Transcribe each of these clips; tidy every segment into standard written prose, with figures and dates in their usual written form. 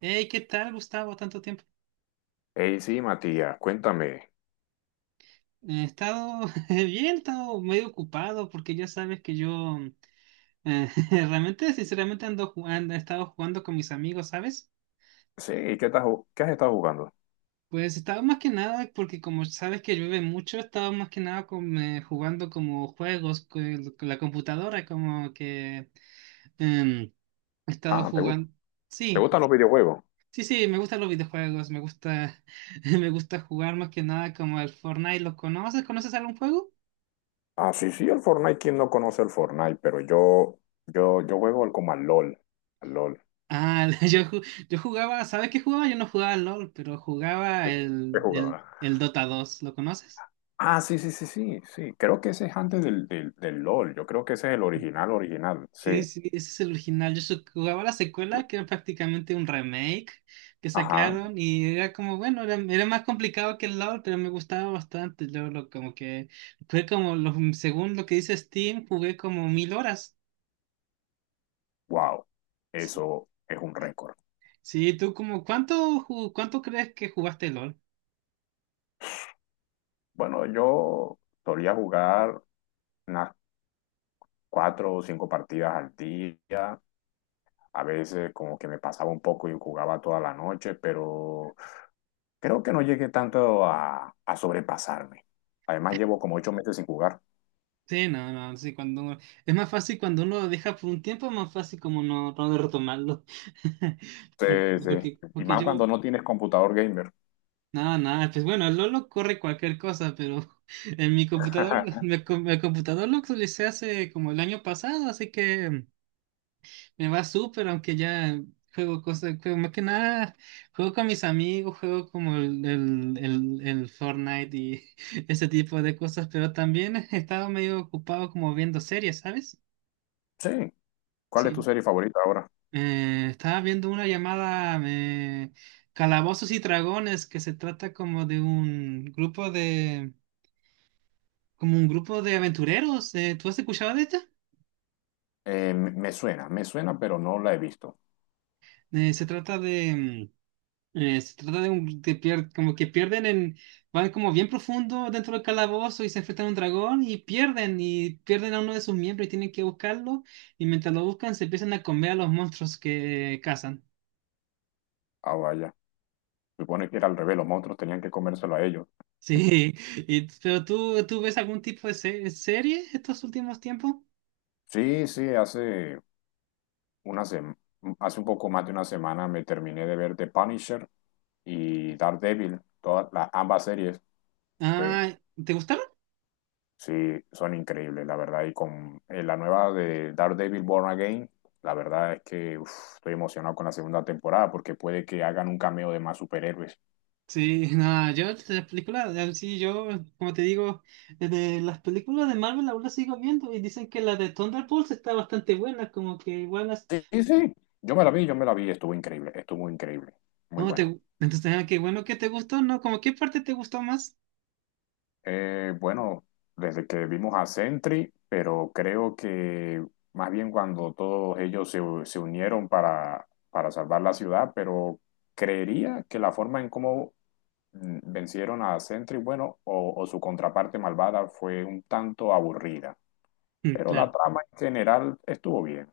Hey, ¿qué tal, Gustavo? Tanto tiempo. Hey, sí, Matías, cuéntame. He estado bien, he estado medio ocupado porque ya sabes que yo eh, realmente, sinceramente, ando jugando, he estado jugando con mis amigos, ¿sabes? Sí, ¿qué estás, qué has estado jugando? Pues estaba más que nada, porque como sabes que llueve mucho, estaba más que nada con, jugando como juegos con la computadora, como que em, he estado Ah, ¿te, gu- jugando. Te Sí, gustan los videojuegos? sí, sí, me gustan los videojuegos, me gusta, me gusta jugar más que nada como el Fortnite. ¿Lo conoces? ¿Conoces algún juego? Ah, sí, sí, el Fortnite, ¿quién no conoce el Fortnite? Pero yo, yo juego como al LOL, al LOL. Ah, yo jugaba, ¿sabes qué jugaba? Yo no jugaba al LOL, pero jugaba ¿Qué, el, qué el, jugaba? el Dota 2, ¿lo conoces? Ah, sí, sí, sí, sí, sí. Creo que ese es antes del LOL. Yo creo que ese es el original, original. Sí. Sí, sí, ese es el original. Yo jugaba la secuela, que era prácticamente un remake que Ajá. sacaron y era como, bueno, era más complicado que el LoL, pero me gustaba bastante. Yo lo, como que, fue como, según lo que dice Steam, jugué como 1000 horas. Wow. Sí, Eso es un récord. sí, ¿tú como cuánto crees que jugaste LoL? Bueno, yo solía jugar unas cuatro o cinco partidas al día. A veces como que me pasaba un poco y jugaba toda la noche, pero creo que no llegué tanto a sobrepasarme. Además llevo como 8 meses sin jugar. Sí, no, no, sí, cuando es más fácil cuando uno lo deja por un tiempo, es más fácil como no, no retomarlo. Sí, Porque, sí. porque Y porque más cuando yo, no tienes computador gamer. nada, nada, pues bueno, el Lolo corre cualquier cosa, pero en mi computador, mi computador lo actualicé hace como el año pasado, así que me va súper, aunque ya juego cosas, juego más que nada, juego con mis amigos, juego como el Fortnite y ese tipo de cosas, pero también he estado medio ocupado como viendo series, ¿sabes? Sí. ¿Cuál es tu Sí. serie favorita ahora? Estaba viendo una llamada Calabozos y Dragones que se trata como de un grupo de como un grupo de aventureros. ¿Tú has escuchado de esta? Me suena, me suena, pero no la he visto. Se trata de como que pierden en van como bien profundo dentro del calabozo y se enfrentan a un dragón y pierden a uno de sus miembros y tienen que buscarlo y mientras lo buscan se empiezan a comer a los monstruos que cazan. Ah, vaya. Supone que era al revés, los monstruos tenían que comérselo a ellos. Sí, pero tú, ¿tú ves algún tipo de serie estos últimos tiempos? Sí, sí, hace una sem- hace un poco más de una semana me terminé de ver The Punisher y Daredevil, todas las ambas series. Sí. Ah, ¿te gustaron? Sí, son increíbles, la verdad. Y con la nueva de Daredevil Born Again, la verdad es que uf, estoy emocionado con la segunda temporada porque puede que hagan un cameo de más superhéroes. Sí, nada, yo las películas, sí, yo, como te digo, de las películas de Marvel aún las sigo viendo y dicen que la de Thunderbolts está bastante buena, como que buenas. Sí, sí, sí. Yo me la vi, estuvo increíble, muy ¿Cómo te, buena. entonces, qué bueno que te gustó, ¿no? ¿Cómo qué parte te gustó más? Bueno, desde que vimos a Sentry, pero creo que más bien cuando todos ellos se unieron para salvar la ciudad, pero creería que la forma en cómo vencieron a Sentry, bueno, o su contraparte malvada fue un tanto aburrida, Mm, pero la claro. trama en general estuvo bien,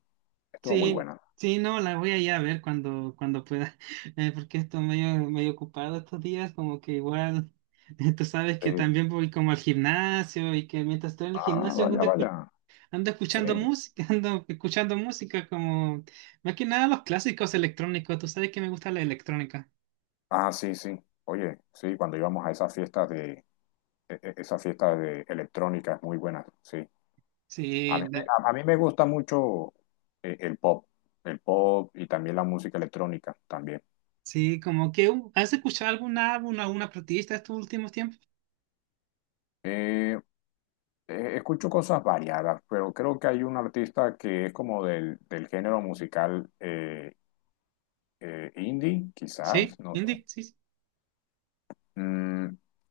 estuvo muy Sí, buena. sí, no, la voy a ir a ver cuando, cuando pueda, porque estoy medio, medio ocupado estos días, como que igual, tú sabes que Sí. también voy como al gimnasio y que mientras estoy en el Ah, gimnasio ando, vaya, vaya. ando Sí. escuchando música, ando escuchando música como, más que nada los clásicos electrónicos, tú sabes que me gusta la electrónica. Ah, sí, sí. Oye, sí, cuando íbamos a esas fiestas de esas fiestas de electrónicas muy buenas, sí. A Sí, mí, me- a, A mí me gusta mucho eh, el pop, el pop y también la música electrónica también. sí, como que, ¿has escuchado algún álbum, alguna artista estos últimos tiempos? Eh, escucho cosas variadas, pero creo que hay un artista que es como del género musical indie, quizás, Sí, no sé, indie, sí, sí. mm,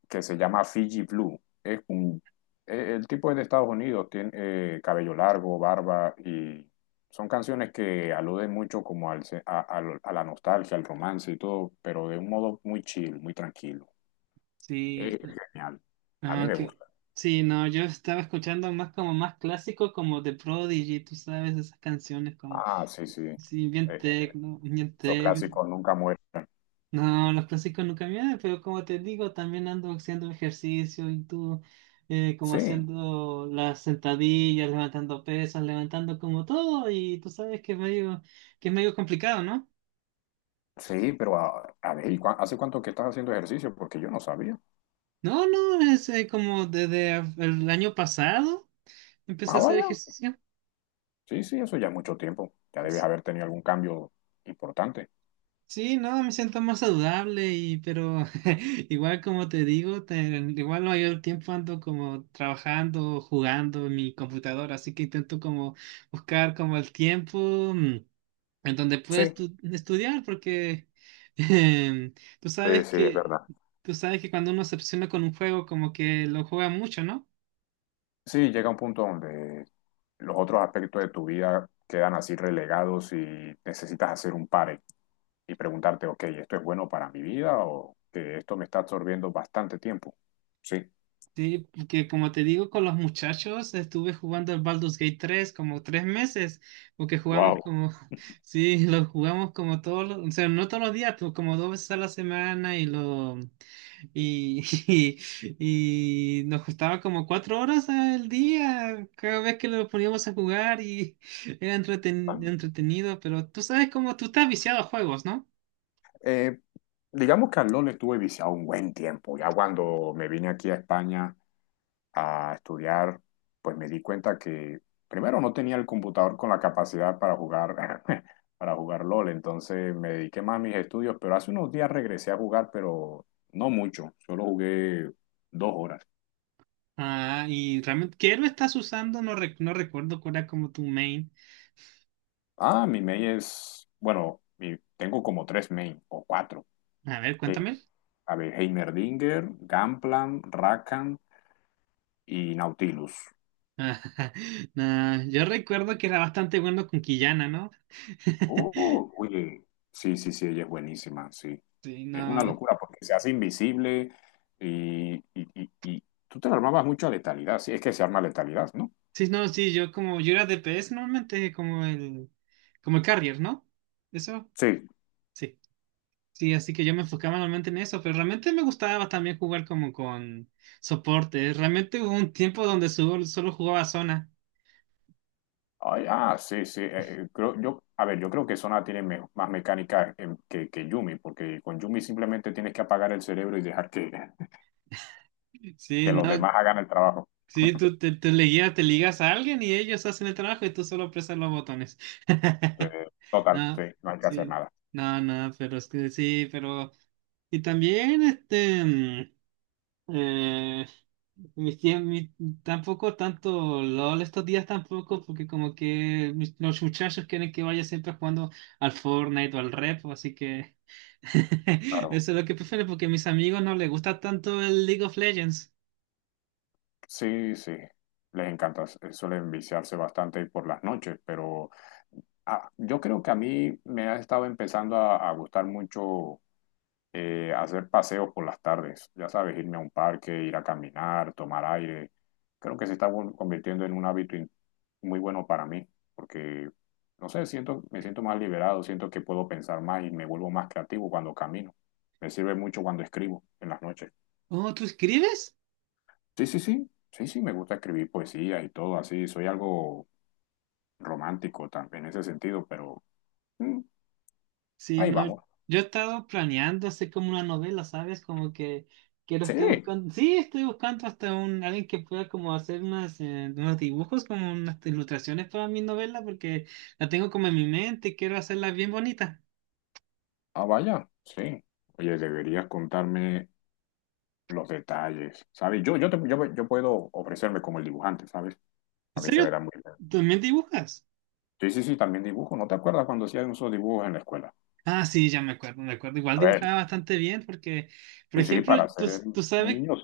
que se llama Fiji Blue. El tipo es de Estados Unidos, tiene cabello largo, barba y son canciones que aluden mucho como al, se- a- lo- a la nostalgia, al romance y todo, pero de un modo muy chill, muy tranquilo. Sí. Es genial. A mí Ah, me que gusta. sí, no, yo estaba escuchando más como más clásico, como The Prodigy, tú sabes, esas canciones como, Ah, sí, sí. Sí, bien eh, tecno, bien esos tecno. clásicos nunca mueren. No, los clásicos nunca me dan, pero como te digo, también ando haciendo ejercicio y tú, como Sí. haciendo las sentadillas, levantando pesas, levantando como todo, y tú sabes que es medio complicado, ¿no? Sí, pero a ver, ¿y hace cuánto que estás haciendo ejercicio? Porque yo no sabía. No, no, es como desde el año pasado empecé Ah, a hacer vaya. ejercicio. Sí, sí, eso ya mucho tiempo. Ya debes haber tenido algún cambio importante. Sí, no, me siento más saludable y pero igual como te digo, igual no hay el tiempo ando como trabajando, jugando en mi computadora, así que intento como buscar como el tiempo mm, en donde pueda Sí, estudiar porque em, tú sí, sabes sí, es que verdad. tú sabes que cuando uno se obsesiona con un juego como que lo juega mucho, ¿no? Sí, llega un punto donde los otros aspectos de tu vida quedan así relegados y necesitas hacer un pare y preguntarte, ok, ¿esto es bueno para mi vida o que esto me está absorbiendo bastante tiempo? Sí. Sí, porque como te digo, con los muchachos estuve jugando el Baldur's Gate 3 como 3 meses, porque jugamos Wow. como, sí, lo jugamos como todos los, o sea, no todos los días, pero como 2 veces a la semana y lo, y, y nos costaba como 4 horas al día cada vez que lo poníamos a jugar y era entretenido, pero tú sabes cómo tú estás viciado a juegos, ¿no? Eh, digamos que al LOL estuve viciado un buen tiempo. Ya cuando me vine aquí a España a estudiar, pues me di cuenta que primero no tenía el computador con la capacidad para jugar, para jugar LOL, entonces me dediqué más a mis estudios, pero hace unos días regresé a jugar, pero no mucho, solo jugué 2 horas. Ah, y realmente, ¿qué héroe estás usando? No, no recuerdo cuál era como tu main. Ah, mi main es, bueno, tengo como tres main o cuatro. A ver, Sí. cuéntame. A ver, Heimerdinger, Gangplank, Rakan y Nautilus. Ah, nah, yo recuerdo que era bastante bueno con Quillana, ¿no? Oye, sí, sí, sí, ella es buenísima, sí. Sí, Es una no. locura porque se hace invisible y tú te la armabas mucho a letalidad, sí, es que se arma letalidad, ¿no? Sí, no, sí, yo como yo era DPS normalmente como el carrier, ¿no? Eso, Sí. sí. Sí, así que yo me enfocaba normalmente en eso, pero realmente me gustaba también jugar como con soporte. Realmente hubo un tiempo donde solo, solo jugaba zona. Ay, ah, sí, sí. A ver, yo creo que Sona tiene más mecánica que Yumi, porque con Yumi simplemente tienes que apagar el cerebro y dejar que, Sí, que los no. demás hagan el trabajo. Sí, tú te, te ligas a alguien y ellos hacen el trabajo y tú solo presas los botones. Total, sí, No, no hay que hacer sí, nada. no, no, pero es que sí, pero... Y también, eh, mi tie- mi- tampoco tanto LOL estos días tampoco, porque como que los muchachos quieren que vaya siempre jugando al Fortnite o al Rep, así que Claro. eso es lo que prefiero, porque a mis amigos no les gusta tanto el League of Legends. Sí, sí, les encanta, suelen viciarse bastante por las noches, pero... Ah, yo creo que a mí me ha estado empezando a gustar mucho hacer paseos por las tardes, ya sabes, irme a un parque, ir a caminar, tomar aire. Creo que se está convirtiendo en un hábito muy bueno para mí, porque, no sé, siento, me siento más liberado, siento que puedo pensar más y me vuelvo más creativo cuando camino. Me sirve mucho cuando escribo en las noches. Oh, ¿tú escribes? Sí, sí, sí, sí, sí, me gusta escribir poesía y todo así, soy algo romántico también en ese sentido, pero mm, Sí, ahí no, vamos. yo he estado planeando hacer como una novela, ¿sabes? Como que quiero, Sí. estoy buscando, sí, estoy buscando hasta alguien que pueda como hacer unas, unos dibujos, como unas ilustraciones para mi novela, porque la tengo como en mi mente y quiero hacerla bien bonita. Ah, vaya, sí. Oye, deberías contarme los detalles, ¿sabes? Yo, yo puedo ofrecerme como el dibujante, ¿sabes? A ¿En mí se me serio? da muy bien. ¿También dibujas? Sí, sí, sí, también dibujo. ¿No te acuerdas cuando hacían esos dibujos en la escuela? Ah, sí, ya me acuerdo, me acuerdo. Igual A ver, dibujaba bastante bien porque, por sí, sí, ejemplo, para tú, ser tú sabes. niños.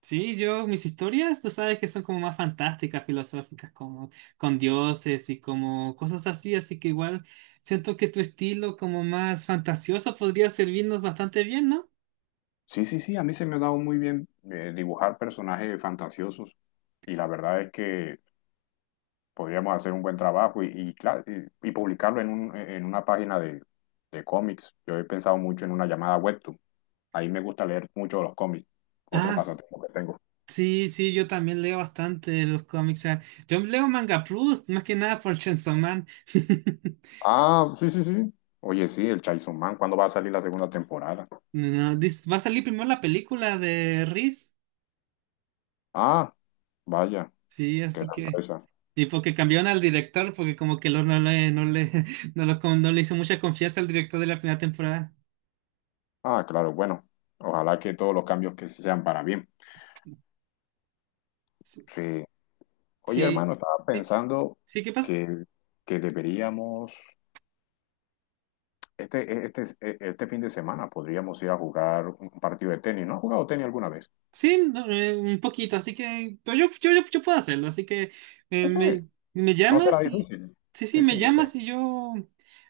Sí, yo, mis historias, tú sabes que son como más fantásticas, filosóficas, como con dioses y como cosas así, así que igual siento que tu estilo como más fantasioso podría servirnos bastante bien, ¿no? Sí, sí, sí, sí, a mí se me ha dado muy bien dibujar personajes fantasiosos y la verdad es que podríamos hacer un buen trabajo y, claro, y publicarlo en una página de cómics. Yo he pensado mucho en una llamada web. Ahí me gusta leer mucho los cómics, otro Ah, pasatiempo que tengo. sí, sí, yo también leo bastante los cómics. Yo leo Manga Plus, más que nada por Chainsaw Man. Ah, sí, sí, sí. Oye, sí, el Chainsaw Man, ¿cuándo va a salir la segunda temporada? No, va a salir primero la película de Riz. Ah, vaya, Sí, qué así que. sorpresa. Y porque cambiaron al director, porque como que no le hizo mucha confianza al director de la primera temporada. Ah, claro, bueno, ojalá que todos los cambios que se sean para bien. Sí, Sí. Oye, sí, hermano, estaba sí, pensando sí, ¿qué pasa? que, que deberíamos, este fin de semana podríamos ir a jugar un partido de tenis. ¿No has jugado tenis alguna vez? Sí, no, un poquito, así que, pero yo puedo hacerlo, así que Sí, sí, me no será llamas y, difícil. sí, sí, Sí, me sí, yo te... llamas y yo,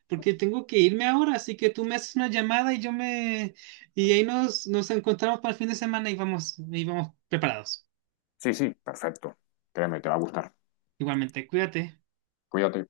porque tengo que irme ahora, así que tú me haces una llamada y yo me, y ahí nos encontramos para el fin de semana y vamos, preparados. Sí, sí, perfecto. Créeme, te va a gustar. Igualmente, cuídate. Cuídate.